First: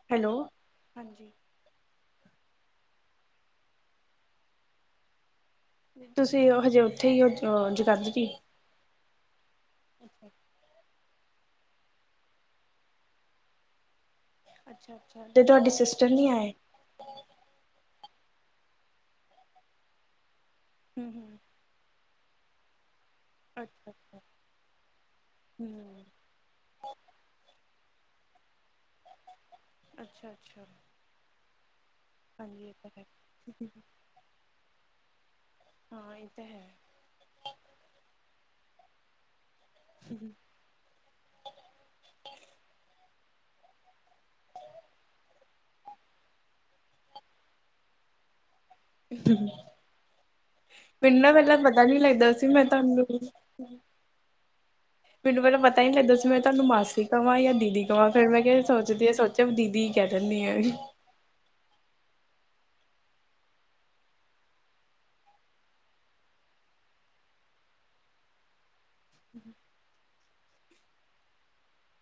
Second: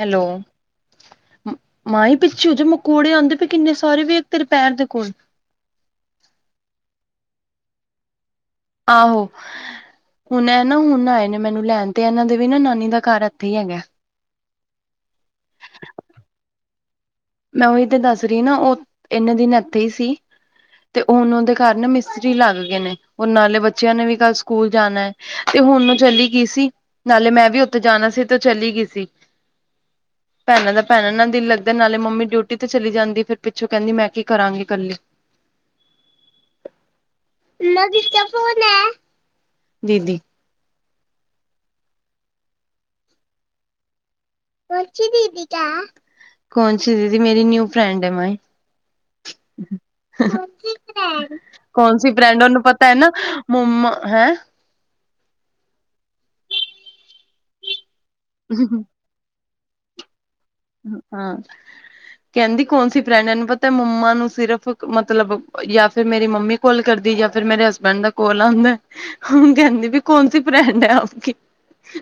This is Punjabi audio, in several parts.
ਹੈਲੋ। ਹਾਂਜੀ ਮਾਂਏ ਪਿੱਛੇ ਹੋਜਾ ਮਕੌੜੇ ਆਂਦੇ ਪੇ ਕਿੰਨੇ ਸਾਰੇ ਵੇਖ ਤੇਰੇ ਪੈਰ ਦੇ ਕੋਲ। ਤੁਸੀ ਹਜੇ ਓਥੇ ਈ ਓ ਜੁਗਾਦਰੀ? ਆਹੋ। ਹੁਨ ਏ ਨਾ ਹੁਨ ਆਏ ਨੇ ਮੈਨੂੰ ਲੈਨ ਤੇ ਐਨਾ ਦੇ ਵੀ ਨਾ ਨਾਨੀ ਦਾ ਘਰ ਐਥੇ ਹੀ ਹੈਗਾ ਐ। ਅੱਛਾ ਅੱਛਾ ਤੇ ਤੁਆਡੇ ਸਿਸਟਰ ਨੀ ਆਏ? ਮੈਂ ਓਹੀ ਤੇ ਦੱਸ ਰੀ ਨਾ ਓ ਐਨੇ ਦਿਨ ਐਥੇ ਹੀ ਸੀ ਤੇ ਹਮ ਹਮ ਓਹਨਾ ਦੇ ਘਰ ਨਾ ਮਿਸਤਰੀ ਲੱਗ ਗਏ ਨੇ ਹੁਨ ਨਾਲੇ ਅੱਛਾ ਬੱਚਿਆ ਨੇ ਵੀ ਅੱਛਾ ਕਲ ਸਕੂਲ ਜਾਨਾ ਐ ਤੇ ਹੁਨ ਹਮ ਚਲੀ ਗਈ ਸੀ ਨਾਲੇ ਮੈਂ ਵੀ ਓਥੇ ਜਾਨਾ ਸੀ ਤੇ ਚਲੀ ਗੀ ਸੀ। ਅੱਛਾ ਅੱਛਾ। ਭੈਨਾ ਨਾਲ ਦਿਲ ਲੱਗਦਾ ਨਾਲੇ ਮੰਮੀ ਡਿਊਟੀ ਤੇ ਹਾਂਜੀ ਇਹ ਤਾਂ ਚਲੀ ਹੈ ਜਾਂਦੀ ਫਿਰ ਪਿੱਛੋ ਕੇਂਦੀ ਮੈਂ ਕੀ ਕਰਾਂਗੀ ਕੱਲੀ। ਹਾਂ ਏਹ ਤੇ ਹੈ। ਮਮਾ ਕਿਸਕਾ ਫੋਨ ਐ ਦੀਦੀ। ਕੋਂਸੀ ਦੀਦੀ ਕਾ? ਕੋਨਸੀ ਦੀਦੀ ਮੇਰੀ ਨਿਊ ਫ੍ਰੈਂਡ ਐ ਮਾਹੀ। [inaudible] ਮਿਨ ਨਾ ਪੇਲੇ ਪਤਾ ਨੀ ਲੱਗਦਾ ਫਰੈਂਡ ਸੀ ਉਹਨੂੰ ਮੈਂ ਪਤਾ ਹੈ ਤਾਨੂੰ ਨਾ ਮੰਮਾ ਹੈਂ ਮੈਨੂੰ ਪੇਲਾ ਪਤਾ ਈ ਨੀ ਲੱਗਦਾ ਸੀ ਮੈਂ ਤਾਨੂੰ ਮਾਸੀ ਕਵਾ ਯਾ ਦੀਦੀ ਕਵਾ ਫੇਰ ਮੈਂ ਕਯਾ ਸੋਚਦੀ ਆ ਸੋਚ ਫੇਰ ਮੈਂ ਦੀਦੀ ਈ ਕੇ ਦੇਨੀ ਆ। ਹਾਂ। ਕੈਂਦੀ ਕੌਨਸੀ ਫਰੈਂਡ ਏਹਨੂੰ ਪਤਾ ਮੰਮਾ ਨੂੰ ਸਿਰਫ ਇਕ ਮਤਲਬ ਯਾ ਫੇਰ ਮੇਰੀ ਮੰਮੀ ਕੋਲ ਕਰਦੀ ਯਾ ਫਿਰ ਮੇਰੇ ਹਸਬੈਂਡ ਦਾ ਕੋਲ ਆਂਦਾ ਐ ਹੁਨ ਕੇਂਦੀ ਪੀ ਕੌਨ ਸੀ ਪਰੈਂਡ ਐ ਆਪਕੀ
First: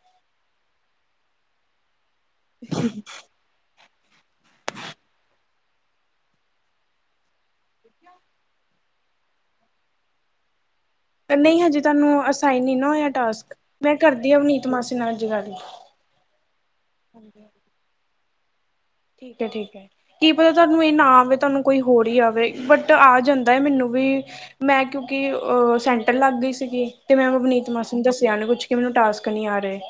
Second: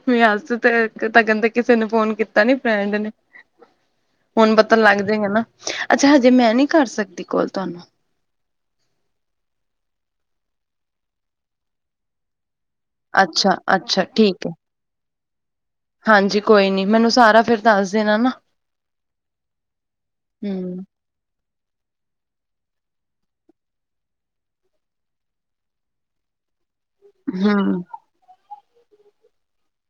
ਮੈਂ ਅਸ ਤੇ ਤਗਨ ਤੇ ਕਿਸੇ ਨੂੰ ਫੋਨ ਕੀਤ ਤਨੀ ਫ੍ਰੇਂਡ ਨੇ। ਹੁਨ ਪਤਾ ਲੱਗ ਜੇਗਾ ਨਾ ਅੱਛਾ ਹਜੇ ਮੈਂ ਨੀ ਕਰ ਸਕਦੀ ਕੋਲ ਤਾਨੂੰ? ਨਈ ਹਜੇ ਤਾਨੂੰ ਅਸਾਈਨ ਨੀ ਨਾ ਹੋਆ ਟਾਸਕ ਅੱਛਾ ਮੈਂ ਅੱਛਾ ਕਰਦੀ ਆ ਅੱਜ ਠੀਕ ਹੈ ਅਵਨੀਤ ਮਾਸੀ ਨਾਲ ਅੱਜ ਗੱਲ। ਹਾਂਜੀ ਕੋਈ ਨੀ ਮੈਨੂੰ ਸਾਰਾ ਹਾਂਜੀ ਫਿਰ ਦੱਸ ਦੇਨਾ ਨਾ। ਠੀਕ ਐ ਠੀਕ ਐ ਕੀ ਪਤਾ ਹਮ ਤਾਂਨੂੰ ਐ ਨਾ ਆਵੈ ਤਾਨੂੰ ਕੋਈ ਹੋਰ ਈ ਆਵੇ ਬਟ ਆ ਜਾਂਦਾ ਏ ਮੈਨੂੰ ਵੀ ਮੈਂ ਕਿਉਂਕਿ ਅ ਸੈਂਟਰ ਲੱਗ ਗਈ ਸੀਗੀ। ਤੇ ਮੈ ਅਵਨੀਤ ਹਮ ਮਾਸੀ ਨੂੰ ਦੱਸਿਆ ਨੀ ਕੁਛ ਕਿ ਮੈਨੂੰ ਟਾਸਕ ਨੀ ਆ ਰਹੇ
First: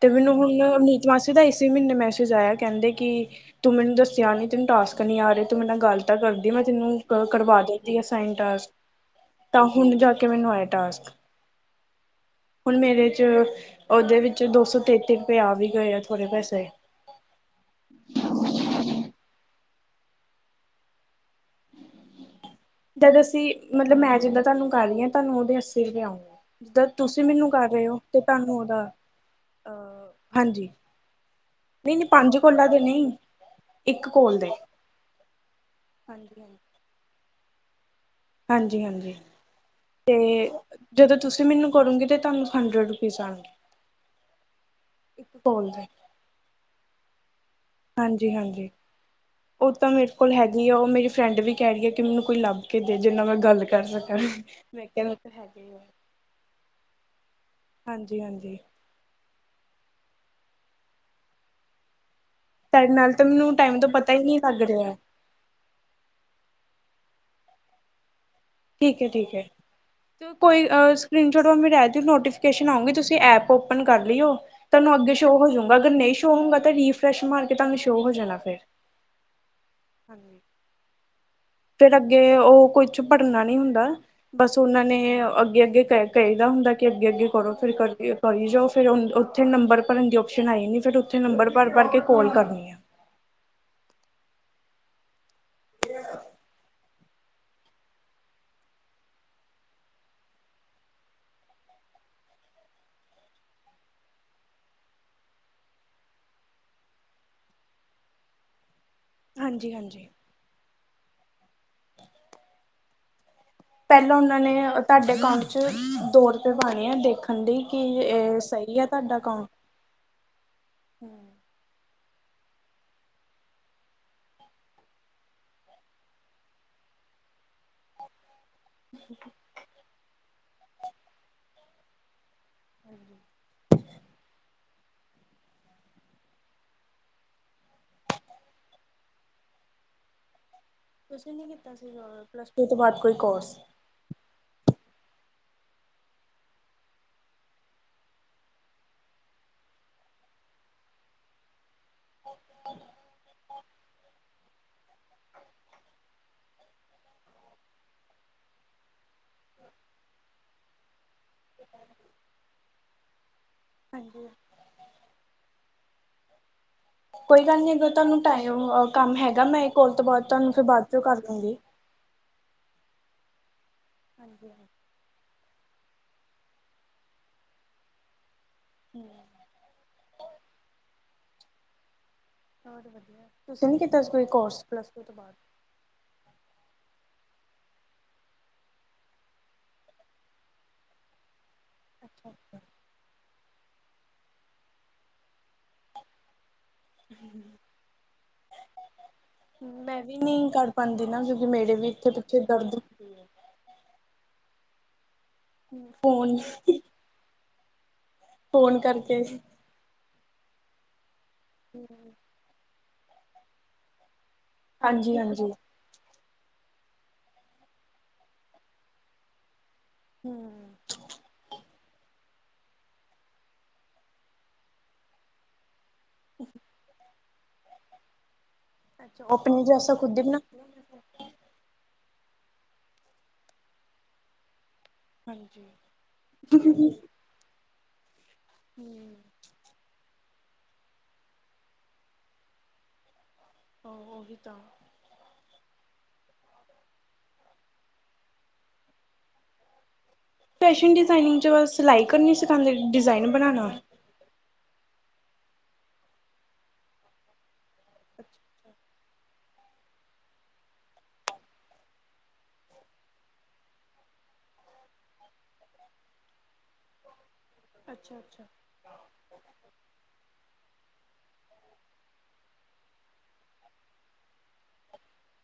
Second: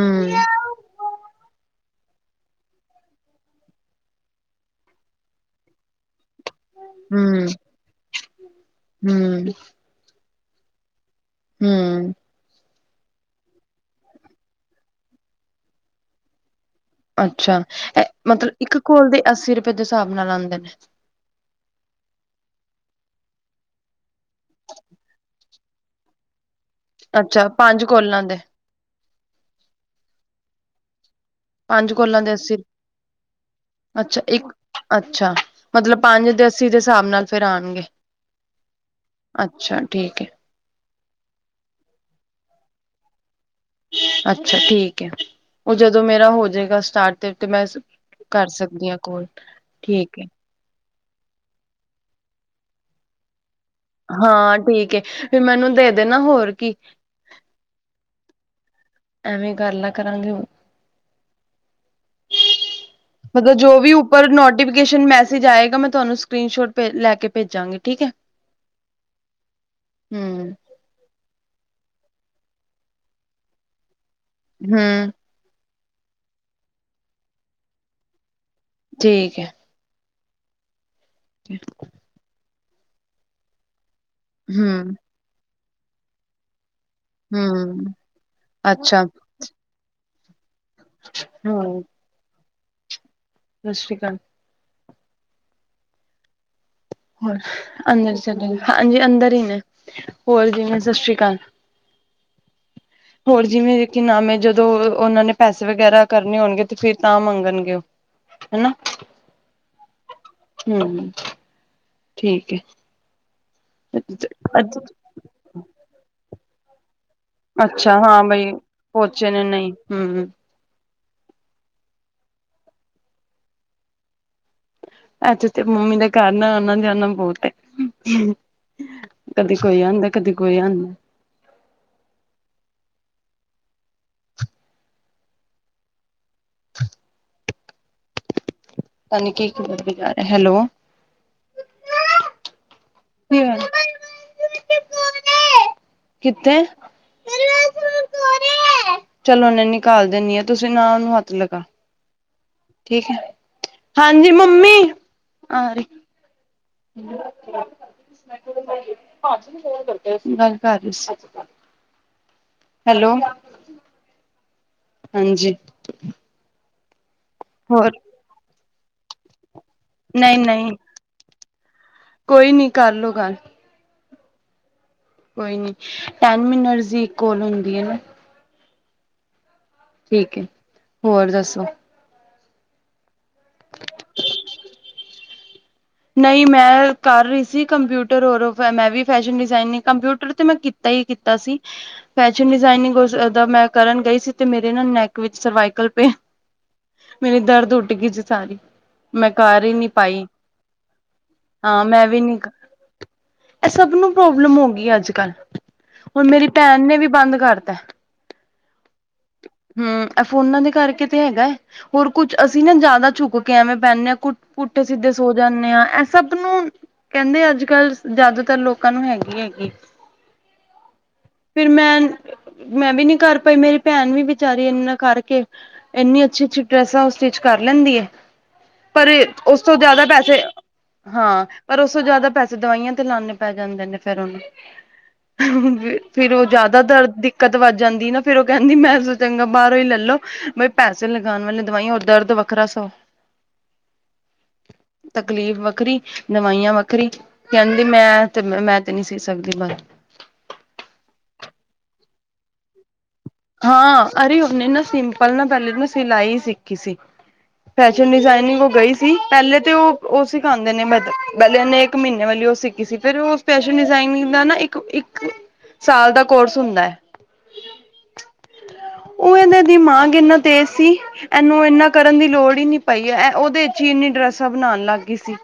ਤੇ ਮੈਨੂੰ ਹੁਨ ਅਵ ਮਾਸੀ ਦਾ ਇਸੀ ਮੀਨੇ ਮੈਸੇਜ ਆਇਆ ਕੇਂਦੇ ਕਿ ਤੂੰ ਮਨੂੰ ਦੱਸਿਆ ਨੀ ਤੈਨੂੰ ਟਾਸਕ ਨੀ ਆ ਰਹੇ ਤੂੰ ਮੇਰੇ ਨਾਲ ਗੱਲ ਤਾਂ ਕਰਦੀ ਮੈਂ ਤਨੂੰ ਕਰਵਾ ਹੂੰ-ਹੂੰ-ਹੂੰ ਦਿੰਦੀ ਅਸਾਇਨ ਟਾਸਕ ਤਾ ਹੁਨ ਜਾ ਕੇ ਮੈਨੂੰ ਆਏ ਟਾਸਕ। ਹੂੰ। ਹੁਨ ਮੇਰੇ ਚ ਓਦੇ ਵਿੱਚ ਦੋਸੌ ਤੇਤੀ ਰੁਪਏ ਆ ਵੀ ਗਏ ਆ ਥੋੜੇ ਪੈਸੇ। ਅੱਛਾ ਮਤਲਬ ਇੱਕ ਕੋਲ ਦੇ ਅੱਸੀ ਰੁਪੇ ਦੇ ਸਾਬ ਨਾਲ ਆਂਦੇ ਨੇ? ਜਦ ਅਸੀ ਮਤਲਬ ਮੈਂ ਜਿੱਦਾ ਤਾਨੂੰ ਕਰ ਰੀ ਆ ਤਾਂਨੂੰ ਓਦੇ ਅੱਸੀ ਰੁਪੇ ਆਉਨਗੇ ਜਿੱਦਾ ਤੁਸੀ ਅੱਛਾ ਮਨੂੰ ਕਰ ਪੰਜ ਰੇ ਓ ਤੇ ਕੋਲਾਂ ਦੇ ਤਾਨੂੰ ਓਦਾ ਅ ਹਾਂਜੀ। ਨੀ ਨੀ ਪੰਜ ਕੋਲਾ ਦੇ ਨੀ। ਅੱਛਾ ਇੱਕ ਅੱਛਾ ਮਤਲਬ ਪੰਜ ਹਾਂਜੀ ਦੇ ਅੱਸੀ ਦੇ ਸਾਬ ਨਾਲ ਫਿਰ ਆਨਗੇ। ਹਾਂਜੀ-ਹਾਂਜੀ, ਤੇ ਜਦੋਂ ਤੁਸੀਂ ਮਨੂੰ ਕਰੋਗੇ ਤੇ ਤੁਹਾਨੂੰ ਹੰਡਰਡ ਰੁਪੀਸ ਆਣਗੇ। ਅੱਛਾ ਠੀਕ ੲੈ, ਓ ਦੇ ਜਦੋਂ ਮੇਰਾ ਹੋਜੇਗਾ ਸਟਾਟ ਤੇ-ਤੇ ਮੈਂ ਕਰ ਹਾਂਜੀ-ਹਾਂਜੀ, ਸਕਦੀ ਆ ਕੋਲ ਓ ਤਾਂ ਮੇਰੇ ਠੀਕ ਐ ਕੋਲ ਹੈ ਵਿ ਓ ਮੇਰੀ ਫਰੈਂਡ ਵੀ ਕੈ ਰੀ ਏ ਕੀ ਮੈ ਕੋਈ ਲੱਭ ਦੇ ਜਿੰਨਾ ਮੈਂ ਗੱਲ ਕੱਰ ਸਕਾ, ਹਾਂ ਮੈਂ ਠੀਕ ਐ ਕੇਆ ਮੇਤੋ ਫਿਰ ਹੈਗੇ ਮੈਨੂੰ ਐ- ਦੇ ਦੇਣਾ ਹੋਰ ਕੀ? ਹਾਂਜੀ-ਹਾਂਜੀ ਐਵੇਂ ਕੱਰਲਾ ਕਰਾਂਗੇ ਹੋ ਤੁਹਾਡੇ ਨਾਲ ਤਾਂ ਮਤਬ ਮੈਨੂੰ ਜੋ ਟਾਈਮ ਤੋਂ ਵੀ ਪਤਾ ਹੀ ਉੱਪਰ ਨਹੀਂ ਲੱਗ ਰਿਹਾ ਨੋਟੀਵਿਕੇਸ਼ਨ ਮੈਸੇਜ ਆਏਗਾ ਮੈਂ ਤੁਵਾਨੂੰ ਸਕਰੀਨ ਸ਼ੋਟ ਭੇ, ਲੈ ਕੇ ਭੇਜਾਂਗੀ ਠੀਕ ਐ? ਠੀਕ ਐ, ਠੀਕ ਐ, ਤੇ ਹੂੰ ਕੋਈ ਅਸ ਸਕਰਿਣਸੋਟ ਅੋਰ ਮੇਰੇ ਆਏ ਥਿੰਗ ਨੋਟੀਫਿਕੇਸ਼ਨ ਆਉਂਗੇ ਤੁਸੀਂ ਐਪ ਓਪਨ ਕੱਰ ਲਿਓ ਤਾਨੂੰ, ਹੂੰ ਅੱਗੇ ਸ਼ ਸ਼ੋ ਹੋਜਊਗਾ, ਅਗਰ ਨਈ ਸ਼ੋ ਹੋਊਗਾ ਤਾਂ ਰੀਫਰੈਸ਼ ਮਾਰ ਕੇ ਤਾਨੂੰ ਸ਼ੋ ਹੋ ਜਾਣਾ ਫੇਰ। ਠੀਕ ਐ। ਹਾਂਜੀ। [unintelligible] ਅੱਗੇ ਓ ਕੁਛ ਭਰਨਾ ਨੀ ਹੁੰਦਾ, ਬਸ ਓਨਾਂ ਹੂੰ ਨੇ ਅੱਗੇ-ਅੱਗੇ ਕ ਕਏਦਾ ਹੁੰਦਾ ਅੱਗੇ, ਅੱਗੇ, ਅੱਗੇ ਕਰੋ ਫੇਰ ਹੂੰ ਕਰਕੇ, ਕਰੀ ਜਾਓ। ਫੇਰ ਅੱਛਾ ਉੱਥੇ ਨੰਬਰ ਭਰਨ ਦੀ ਓਪਸ਼ਨ ਆਈ ਯਾਦੀ। ਫੇਰ ਉੱਥੇ ਨੰਬਰ ਭੱਰ-ਭੱਰ ਕੇ ਕੋਲ ਕਰਨੀ ਆ। ਸਸ਼੍ਰੀ ਕਾਲ। ਕੇਆ ਹੋਰ, ਹਾਜੀ ਅੰਦਰ ਈ ਨੇ। ਹੋਰ ਕਿਵੇਂ ਸਸ਼੍ਰੀ ਕਾਲ। [inaudible] ਹੋਰ ਜਿਵੇਂ ਕਿ ਨਾਮ ਏ ਜਦੋਂ ਓ ਓਨਾਂ ਨੇ ਪੈਸੇ ਵਗੈਰਾ ਕਰਨੇ ਹੋਣਗੇ ਤੇ ਫੇਰ ਤਾਂ ਮੰਗਣਗੇ ਓ। ਹਣਾ। ਹਾਂਜੀ-ਹਾਂਜੀ। ਹੁ-ਹੁ ਠੀਕ ਐ। ਪੈਲਾਂ ਓਨਾਂ ਨੇ ਤਾਡੇ ਕਾਊਟ ਚ ਦੋ ਰਪਏ ਪਾਣੇ ਆ ਦੇਖ ਹਾਡੀ ਕੀ ਅੱਛਾ ਏ, ਸਹੀ ਐ ਤਾਡਾ ਕੱਊ। ਹੁ-ਹੁ। [inaudible] ੲੈਥੇ ਤੇ ਮੰਮੀ ਦੇ ਘੱਰ ਨਾ ਆਣਾ-ਜਾਣਾ ਬੋਤ ਐ। [unintelligible] ਕਦੀ ਕੋਈ ਆਦਾ, ਕਦੀ ਕੋਈ ਆਦਾ। [inaudible] [inaudible] ਹੈਲੋ। ਤੁਸੀਂ ਨੀ ਕੀਤਾ ਸੀ ਗਾ ਪਲੱਸ ਟੂ ਤੋਂ ਬਾਅਦ ਕੋਈ ਕੋਰਸ? ਕਿਥੇ। ਚਲੋ, ਨਿੰਨੀ ਕੱਰ ਦਿੰਣੀ ਆਂ, ਤੁਸੀਂ ਨਾ ਉਨੂੰ ਹੱਥ ਲਗਾ। ਠੀਕ ਐ। ਹਾਂਜੀ ਮੰਮੀ। ਆਰੀ। ਗਾੱਲ ਕਾਰ ਰੀ ਸੀ। ਹੈਲੋ। ਹਾਂਜੀ। ਹਾਂਜੀ। ਕੋਈ ਗਾੱਲ ਨੀ ਅਗਰ ਹੋਰ ਤੋਨੂੰ ਟਾਓ ਕਾੰਮ ਹੈਗਾ ਮੈਂ ਕੋਲ ਤੋ ਬਾਦ ਨਹੀਂ ਤੋਆਨੂੰ ਫੇਰ ਨਹੀਂ ਬਾਦ ਚੋ ਕਾਰ ਲੂੰਗੀ। ਕੋਈ ਨੀ ਕਾਰਲੋ ਗਾੱਲ। ਹਾਂਜੀ-ਹਾਂਜੀ। [inaudible] [inaudible] ਠੀਕ ਏ ਹੋਰ ਦੱਸੋ। ਬੋਹਤ ਵਦੀਆ ਤੁਸੀ ਨੀ ਕੀਤਾ ਸੀ ਕੋਰਸ ਪਲੱਸ ਟੂ ਤੋ ਬਾਦ। ਨਈ ਮੈਂ ਕਾਰ ਰੀ ਸੀ ਕੰਪਯੁਟਰ ਹੋਰ ਮੈਂ ਵੀ ਫੈਸ਼ਨ ਡਿਜ਼ਾਇਨਿਗ ਕੰਪਯੁਟਰ ਤੇ ਮੈਂ। ਨਈ ਕੀਤਾ ਸੀ ਅੱਛਾ ਫੈਸ਼ਨ ਅੱਛਾ। ਡਿਜ਼ਾਇਨਿਗ ਓਦਾ ਮੈਂ। ਕਰਨ ਗਈ ਸੀ ਤੇ ਮੇਰੇ ਨਾਲ ਨੈਕ ਵਿੱਚ ਸਰਵਾਈਕਲ ਪੇਨ। ਮੇਰੀ ਦਰਦ ਉੱਠ ਗੀ ਸੀ ਸਾਰੀ ਮੈਂ ਕਾਰ ਈ ਨੀ ਮੈਂ ਵੀ ਪਾਈ। [inaudible] ਹਾਂ ਮੈਂ ਇੱਥੇ ਵੀ ਨੀ ਪਿੱਛੇ ਦਰਦ ਕਰ ਐ ਸਭ ਨੂੰ ਪ੍ਰੋਬਲਮ ਹੋ ਗੀ ਐ ਅੱਜ-ਕੱਲ। ਹੁਨ ਫੋਨ ਮੇਰੀ ਪੈਨ ਨੇ ਵੀ ਬਾੰਦ ਕਾਰਤਾ। ਫੋਨ ਕਾਰਕੇ। ਹੂੰ ਐ ਫੋਨਾ ਦੇ ਕਾਰਕੇ ਤੇ ਹੈਗਾ ਹੋਰ ਕੁੱਛ ਅਸੀ ਨਾ ਜਾਦਾ ਝੁੱਕ ਕੇ ਐਵੇਂ ਬੈਨੇ ਆਂ ਕੁ ਪੁੂਠੇ ਸਿੱਧੇ ਹਾਂਜੀ ਸੋਚ। ਹਾਂਜੀ ਐ ਸਭ ਨੂੰ ਕੈਂਦੇ ਅੱਜ-ਕੱਲ ਜੈਦਾਤਰ ਲੋਕਾਂ ਨੂੰ ਹੈਗੀ ਈ ਹੈਗੀ। ਹੂੰ। ਫਿਰ ਮੈਂ, ਮੈਂ ਵੀ ਨੀ ਕਾਰ ਪਾਈ ਮੇਰੀ ਪੈਨ ਵੀ ਵਿਚਾਰੀ ਐਨਾ ਕਾਰਕੇ। ਐਨੀ ਅੱਛੀ-ਅੱਛੀ ਡਰੈਸਾਂ ਸਟਿਚ ਕਾਰ ਲੈਂਦੀ ਏ ਪਰ ਅੱਛਾ ਓਸ ਆਪਣੇ ਤੋ ਜੈਸਾ ਜਾਦਾ ਖੁਦ ਪੈ ਹੀ ਬਣਾ ਹਾਂ ਪਰ ਓਸ ਤੋ ਜਾਦਾ ਪੈਸੇ ਦਵਾਈਆਂ ਤੇ ਲਾਨੇ ਪੈ ਜਾਂਦੇ ਨੇ ਫੇਰ ਓਨੂੰ। ਹਾਂਜੀ ਹ ਫੇਰ ਓ ਜਾਦਾ ਦਰਦ ਦਿੱਕਤ ਵੱਧ ਜਾਂਦੀ ਨਾ ਫ਼ਰ ਓ ਕੈਂਦੀ ਮੈਂ ਐਸ ਸੋ ਹੂੰ ਚੰਗਾ। ਬਾਰੋਂ ਈ ਲੈਲੋ ਬਈ ਪੈਸੇ ਲਗਾਨ ਵਾਲੀ ਦਵਾਈਆਂ ਓਰ ਦਰਦ ਵੱਖਰਾ ਸਓ। ਓ ਓਵੀ ਤਾਂ। ਤਕਲੀਫ਼ ਵੱਖਰੀ ਦਵਾਈਆਂ ਵੱਖਰੀ ਕੈਂਦੀ ਮੈਂ ਤੇ ਮੈਂ ਤੇ ਨੀ ਸੀ ਸਕਦੀ ਬਾੱਸ। ਫੈਸ਼ਨ ਡਿਜ਼ਾਈਨਿਗ ਚ ਸਿਲਾਈ ਕਰਨੀ ਸਿਖਾਂਦੇ ਡਿਜ਼ਾਇਨ ਬਣਾਉਣਾ ਹਾਂ ਅਰੇ ਓਨੇ ਨਾ ਸਿੰਪਲ ਨਾ ਪੈਲੇ ਮੈਂ ਸਿਲਾਈ ਸਿੱਖੀ ਸੀ। ਫੈਸ਼ਨ ਡਿਜ਼ਾਈਨਿਗ ਅੱਛਾ ਓ ਗਈ। ਸੀ ਪੈਲੇ ਤੇ ਓ, ਓ ਸਿਖਾਂਦੇ ਨੇ ਪੈਲੇ ਓਨੇ ਏਕ ਮੀਨੇ ਵਾਲੀ ਓ ਸਿੱਖੀ ਸੀ ਫੇਰ ਓ। ਫੈਸ਼ਨ ਡਿਜ਼ਾਇਨਿਗ ਦਾ ਨਾ ਇੱਕ-ਇੱਕ ਸਾਲ ਦਾ ਕੋਰਸ ਹੁੰਦਾ। ਅੱਛਾ-ਅੱਛਾ। ਓ‌ ਐਨਾ ਦਿਮਾਗ ਏਨਾ ਤੇਜ਼ ਸੀ। ਐਨੂੰ ਐਨਾ ਕਰਨ ਦੀ ਲੋੜ ਈ ਨੀ ਪਈ ਐ ਓਦੇ ਚ ਈ ਇੰਨੀ ਡਰੈਸਾਂ ਬਨਾਨ ਲਾੱਗ ਗੀ ਸੀ।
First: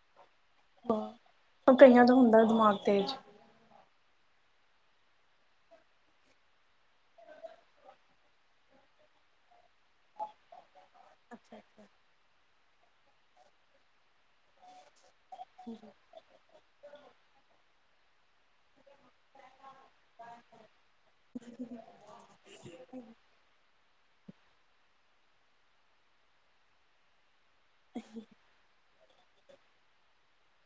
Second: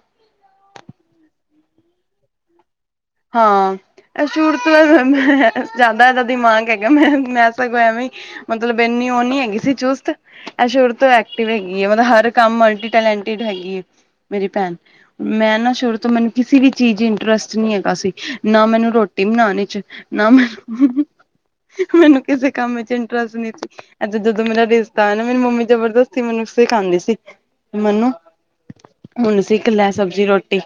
[unintelligible] ਕਈਆਂ ਦਾ ਹੁੰਦਾ ਦਮਾਗ ਤੇਜ। ਹਾਂ। ਸੂਰ ਤੋ ਜਾਦਾ ਐਦਾ ਦਿਮਾਗ ਹੈਗਾ ਮੈਂ, ਮੈਂ ਸਗੋਂ ਐਂਵੇ ਈ। ਮਤਲਬ ਐਨੀ ਓ ਨੀ ਹੈਗੀ ਸੀ ਚੁਸਤ ਐ ਸ਼ੁਰੂ ਤੋਂ। ਐਕਟਿਵ ਅੱਛਾ ਹੈਗੀ ਅੱਛਾ ਏ ਮਤਲਬ ਹਰ ਕਾੰਮ ਮਲਟੀ ਟੈਲੈਂਟੀਡ ਹੈਗੀ ਏ ਮੇਰੀ ਪੈਨ। ਮੈਂ ਨਾ ਸ਼ੁਰੂ ਤੋਂ ਮੈਨੂੰ ਕਿਸੀ ਵੀ ਚੀਜ਼ ਇੰਟਰਸਟ ਨੀ ਹੈਗਾ ਸੀ ਨਾ ਮੈਨੂੰ ਰੋਟੀ ਬਨਾਨ ਇਚ। ਕੰਮ ਮੈਨੂੰ ਕਿਸੇ ਕੰਮ 'ਚ ਇੰਟਰਸਟ ਨਈ। ਤੇ ਜਦੋਂ ਮੇਰਾ ਰਿਸ਼ਤਾ ਆਇਆ ਨਾ ਮੇਰੀ ਮੰਮੀ ਜਬਰਦਸਤੀ ਮੈਨੂੰ ਸਿਖਾਂਦੀ ਸੀ ਮੰਨੋ ਹੁਣ ਸਿੱਖ ਲੈ ਸਬਜ਼ੀ ਰੋਟੀ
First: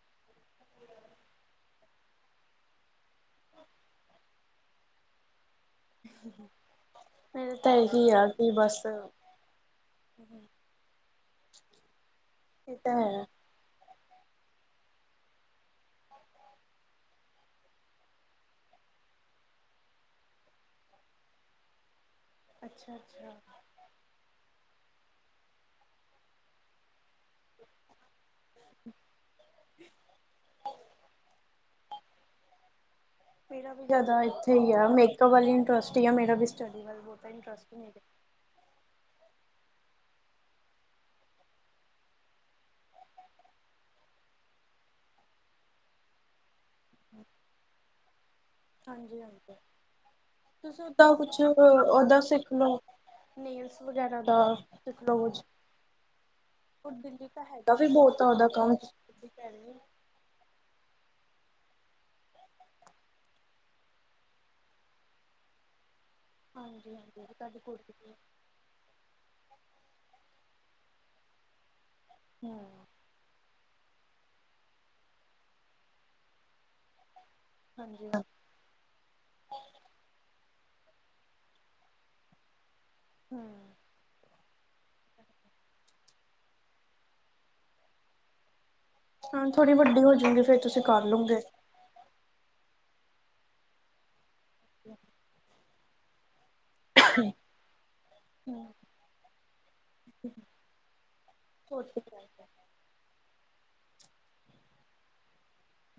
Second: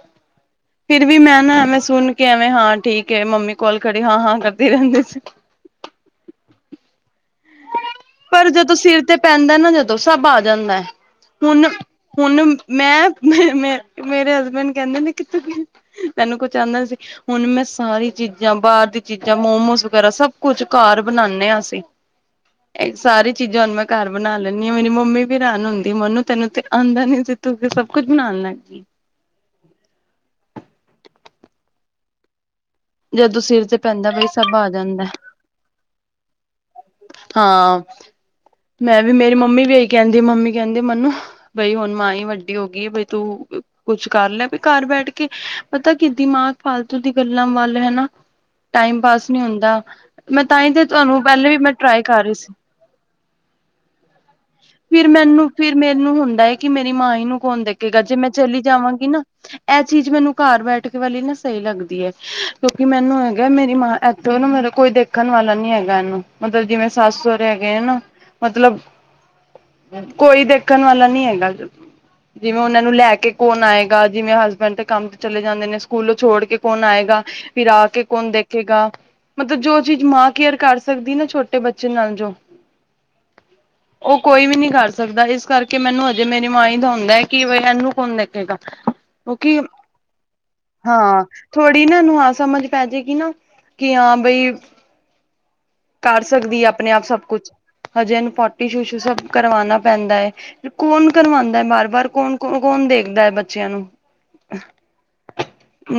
ਫਿਰ ਵੀ ਮੈਂ ਨਾ ਐਵੇਂ ਸੁਣ ਐਵੇਂ ਹਾਂ ਠੀਕ ਹੈ ਮੰਮੀ ਕੋਲ ਖੜੀ ਹਾਂ-ਹਾਂ ਕਰਦੀ ਰੈਂਦੀ ਸੀ। ਮੇਰੇ ਤਾਂ ਇਹੀ ਆ ਪਰ ਕਿ ਜਦੋਂ ਬਸ ਸਿਰ ਤੇ ਪੈਂਦਾ ਨਾ ਜਦੋਂ ਸਭ ਆ ਜਾਂਦਾ ਹੁਣਹੁਣ ਤਾਂ ਹੈ ਮੈਂ-ਮੈਂ ਮੇਰੇ ਹਸਬੈਂਡ ਕੈਂਦੇ ਨੇ ਕਿ ਤੈਨੂੰ ਕੁਛ ਆਂਦਾ ਸੀ। ਹੁਣ ਮੈਂ ਸਾਰੀ ਚੀਜ਼ਾਂ ਬਾਰ ਦੀ ਚੀਜ਼ਾਂ ਮੋਮੋ ਵਗੈਰਾ ਸਭ ਕੁਛ ਘਰ ਬਣਾਣੇ ਆਂ ਅਸੀ ਐ ਅੱਛਾ ਸਾਰੀ ਅੱਛਾ ਚੀਜ਼ਾਂ ਹੁਣ ਮੈਂ ਘਰ ਬਣਾ ਲੈਣੀ ਆ ਮੇਰੀ ਮੰਮੀ ਵੀ ਹੈਰਾਨ ਹੁੰਦੀ ਮਨੂੰ ਤੈਨੂੰ ਤੇ ਆਂਦਾ ਨੀ ਸੀ ਤੁਸੀਂ ਸਭ ਕੁਛ ਬਣਾ ਲੱਗ ਗਈ। [inaudible] ਜਦੋਂ ਸਿਰ ਮੇਰਾ ਤੇ ਵੀ ਪੈਂਦਾ ਜਾਦਾ ਬਈ ਸਭ ਇੱਥੇ ਹੀ ਆ ਜਾਂਦਾ ਮੇਕਅਪ ਵੱਲ ਈ ਇੰਟਰਸਟ ਆ ਮੇਰਾ ਵੀ ਸਟੱਡੀ ਵੱਲ ਬਹੁਤਾ ਇੰਟਰਸਟ ਹਾਂ ਨਹੀਂ ਹੈਗਾ ਮੈਂ ਵੀ ਮੇਰੀ ਮੰਮੀ ਵੀ ਇਹੀ ਕੈਂਦੀ ਮੰਮੀ ਕੈਂਦੀ ਮੈਨੂੰ ਬਈ ਹੁਣ ਮਾਂ ਈ ਵੱਡੀ ਹੋ ਗਈ ਬਈ ਤੂੰ ਕੁਛ ਕਰ ਲੈ ਵੀ ਘਰ ਬੈਠ ਕੇ ਪਤਾ ਕੀ ਦਿਮਾਗ ਫਾਲਤੂ ਦੀ ਗੱਲਾਂ ਵੱਲ ਹਨਾ। ਟਾਈਮ ਹਾਂਜੀ ਪਾਸ ਨਈ ਹਾਂਜੀ ਹੁੰਦਾ ਮੈਂ ਤਾਂਹੀ ਤੇ ਤੁਹਾਨੂੰ ਪੈਲੇ ਵੀ ਮੈਂ ਟਰਾਈ ਉਦੋਂ ਕਰ ਰਹੀ ਸਿੱਖ ਸੀ ਲਓ। ਨੇਲਸ ਵਗੈਰਾ ਦਾ ਸਿੱਖ ਫਿਰ ਲਓ ਕੁਝ ਮੈਨੂੰ ਫਿਰ ਮੈਨੂੰ ਹੁੰਦਾ ਹੈ ਕਿ ਮੇਰੀ ਉਹ ਮਾਂ ਈ ਦਿੱਲੀ ਨੂੰ ਤਾਂ ਕੌਣ ਹੈਗਾ ਵੀ ਦੇਖੇਗਾ ਜੇ ਬਹੁਤ ਆ ਮੈਂ ਉਹਦਾ ਚਲੀ ਕੰਮ ਜਾਵਾਂਗੀ ਨਾ ਕਹਿ ਰਹੇ ਐ ਚੀਜ਼ ਮੈਨੂੰ ਘਰ ਬੈਠ ਕੇ ਵਾਲੀ ਨਾ ਸਈ ਲੱਗਦੀ ਏ ਕਿਉਂਕਿ ਮੈਨੂੰ ਹੈਗਾ ਮੇਰੀ ਮਾਂ ਇੱਥੋਂ ਨਾ ਮਤਲਬ ਕੋਈ ਦੇਖ ਰਖਣ ਵਾਲਾ ਨੀ ਹੈਗਾ ਇਨੂੰ ਮਤਲਬ ਜਿਵੇਂ ਹਾਂਜੀ ਹਾਂਜੀ ਸੱਸ ਸਹੁਰੇ ਤੁਹਾਡੀ ਹੈਗੇ ਨਾ। ਕੁੜੀ ਮਤਲਬ ਕੋਈ ਦੇਖਣ ਵਾਲਾ ਨੀ ਹੈਗਾ ਜਿਵੇਂ ਉਨਾਂ ਹਮ ਨੂੰ ਲੈ ਕੇ ਕੌਣ ਆਏਗਾ ਜਿਵੇਂ ਹਸਬੈਂਡ ਦੇ ਕੰਮ ਤੇ ਚਲੇ ਜਾਂਦੇ ਨੇ ਸਕੂਲ ਛੋੜ ਕੇ ਕੌਣ ਆਏਗਾ। ਫਿਰ ਆ ਕੇ ਹਾਂਜੀ ਹਾਂ ਕੌਣ ਦੇਖੇਗਾ ਮਤਲਬ ਜੋ ਚੀਜ਼ ਮਾਂ ਕੇਅਰ ਕਰ ਸਕਦੀ ਨਾ। ਛੋਟੇ ਬੱਚੇ ਨਾਲ ਜੋ ਹਾਂ, ਓ ਕੋਈ ਵੀ ਨਈ ਕਰ ਸਕਦਾ ਇਸ ਕਰਕੇ ਮੈਨੂੰ ਹਜੇ ਮੇਰੀ ਮਾਂ ਈ ਦਾ ਹੁੰਦਾ ਹੈ ਕਿ ਇਨੂੰ ਕੌਣ ਦੇਖੇਗਾ। ਹਾਂ ਕਿਉਂਕਿ ਥੋੜ੍ਹੀ ਵੱਡੀ ਹੋ ਜਾਊਗੀ ਫੇਰ ਤੁਸੀਂ ਕਰ ਹਾਂ ਲੋਂਗੇ। ਥੋੜ੍ਹੀ ਨਾ ਉਨੂੰ ਆ ਸਮਝ ਪੈ ਜਾਏਗੀ ਨਾ ਕਿ ਹਾਂ ਬਈ [inaudible] ਕਰ ਸਕਦੀ ਆ ਆਪਣੇ ਆਪ ਸਭ ਕੁਛ ਹਜੇ ਇਨੂੰ ਹਮ ਪੋਟੀ, ਸ਼ੂਸ਼ੂ ਸਭ ਕਰਵਾਣਾ ਪੈਂਦਾ ਐ ਕੌਣ ਕਰਵਾਂਦਾ ਐ ਸੋਚ ਕੇ ਬਾਰ-ਬਾਰ ਕੌਣ- ਚਾਹੀਦਾ ਕੌਣ ਕੌਣ ਦੇਖਦਾ ਐ ਬੱਚਿਆਂ ਨੂੰ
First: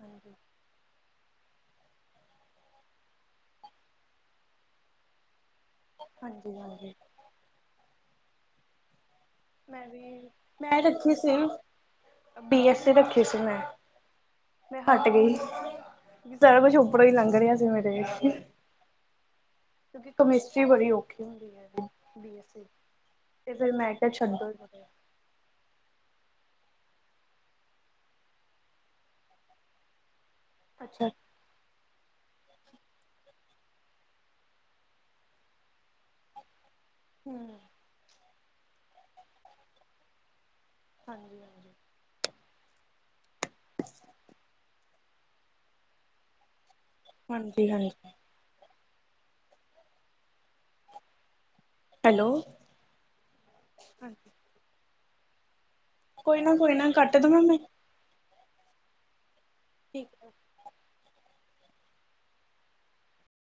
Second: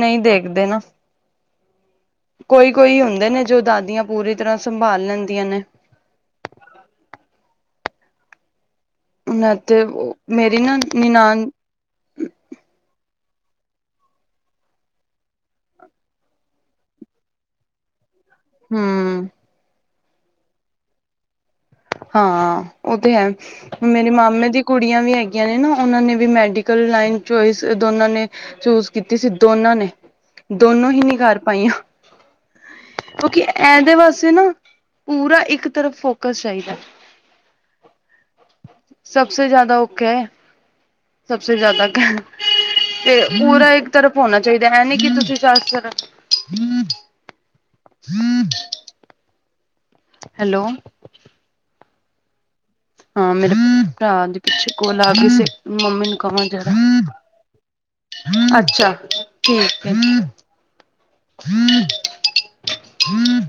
ਨਈ ਦੇਖਦੇ ਨਾ। ਕੋਈ-ਕੋਈ ਹੁੰਦੇ ਨੇ ਜੋ ਦਾਦੀਆਂ ਪੂਰੀ ਤਰ੍ਹਾਂ ਸੰਭਾਲ ਲੈਂਦੀਆਂ ਨੇ। ਹਾਂਜੀ-ਹਾਂਜੀ ਮੈਂ ਵੀ ਮੇਰੀ ਨਾ ਮੈਂ ਰੱਖੀ ਸੀ ਨਨਾਨ ਬੀ ਐਸ ਸੀ ਰੱਖੀ ਸੀ ਮੈਂ ਮੈਂ ਹਟ ਗਈ ਸਾਰਾ ਕੁਛ ਉੱਪਰੋਂ ਹੀ ਲੰਘ ਰਿਆ ਸੀ ਮੇਰੇ ਹੂੰ, ਕਿਉਂਕਿ ਕਮਿਸਟਰੀ ਬੜੀ ਔਖੀ ਹੁੰਦੀ ਐ। ਹਾਂ ਓ ਤੇ ਹੈ ਮੇਰੇ ਕਿਹਾ ਮਾਮੇ ਛੱਡੋ ਦੀ ਕੁੜੀਆਂ ਵੀ ਹੈਗੀਆਂ ਨੇ ਨਾ ਉਨਾਂ ਨੇ ਵੀ ਮੈਡੀਕਲ ਲਾਈਨ ਚੋਇਸ ਦੋਨਾਂ ਨੇ ਚੂਜ ਕੀਤੀ ਸੀ ਦੋਨਾਂ ਨੇ ਦੋਨੋ ਹੀ ਅੱਛਾ ਨਈ ਕਰ ਪਾਈਆਂ। ਕਿਉਂਕਿ ਇਦੇ ਵਾਸੇ ਨਾ ਪੂਰਾ ਇੱਕ ਤਰਫ ਫੋਕਸ ਚਾਈਦਾ। ਹੂੰ, ਸਭ ਸੇ ਜਾਦਾ ਔਖਾ ਐ ਸਭ ਹਾਂਜੀ ਸੇ ਹਾਂਜੀ ਜਾਦਾ ਕੈ ਤੇ ਪੂਰਾ ਇੱਕ ਤਰਫ ਹੋਣਾ ਚਾਈਦਾ ਐ ਨੀ ਕਿ ਤੁਸੀਂ ਸਾਰੀ ਤਰਫ਼ ਹਾਂਜੀ ਹਾਂਜੀ। [unintelligible] ਹੈਲੋ। ਹੈਲੋ। ਹਾਂ ਮੇਰੇ ਭਰਾ ਹਾਂਜੀ ਦੀ ਪਿੱਛੇ ਕੋਲ ਆ ਗਈ ਸੀ ਮੰਮੀ ਨੂੰ ਕੋਈ ਕਵਾ ਨਾ ਜ਼ਰਾ। ਕੋਈ ਨਾ ਕੱਟ ਦੇਵਾਂ ਮੈਂ ਅੱਛਾ, ਠੀਕ ਐ। ਹਮ ਹਮ।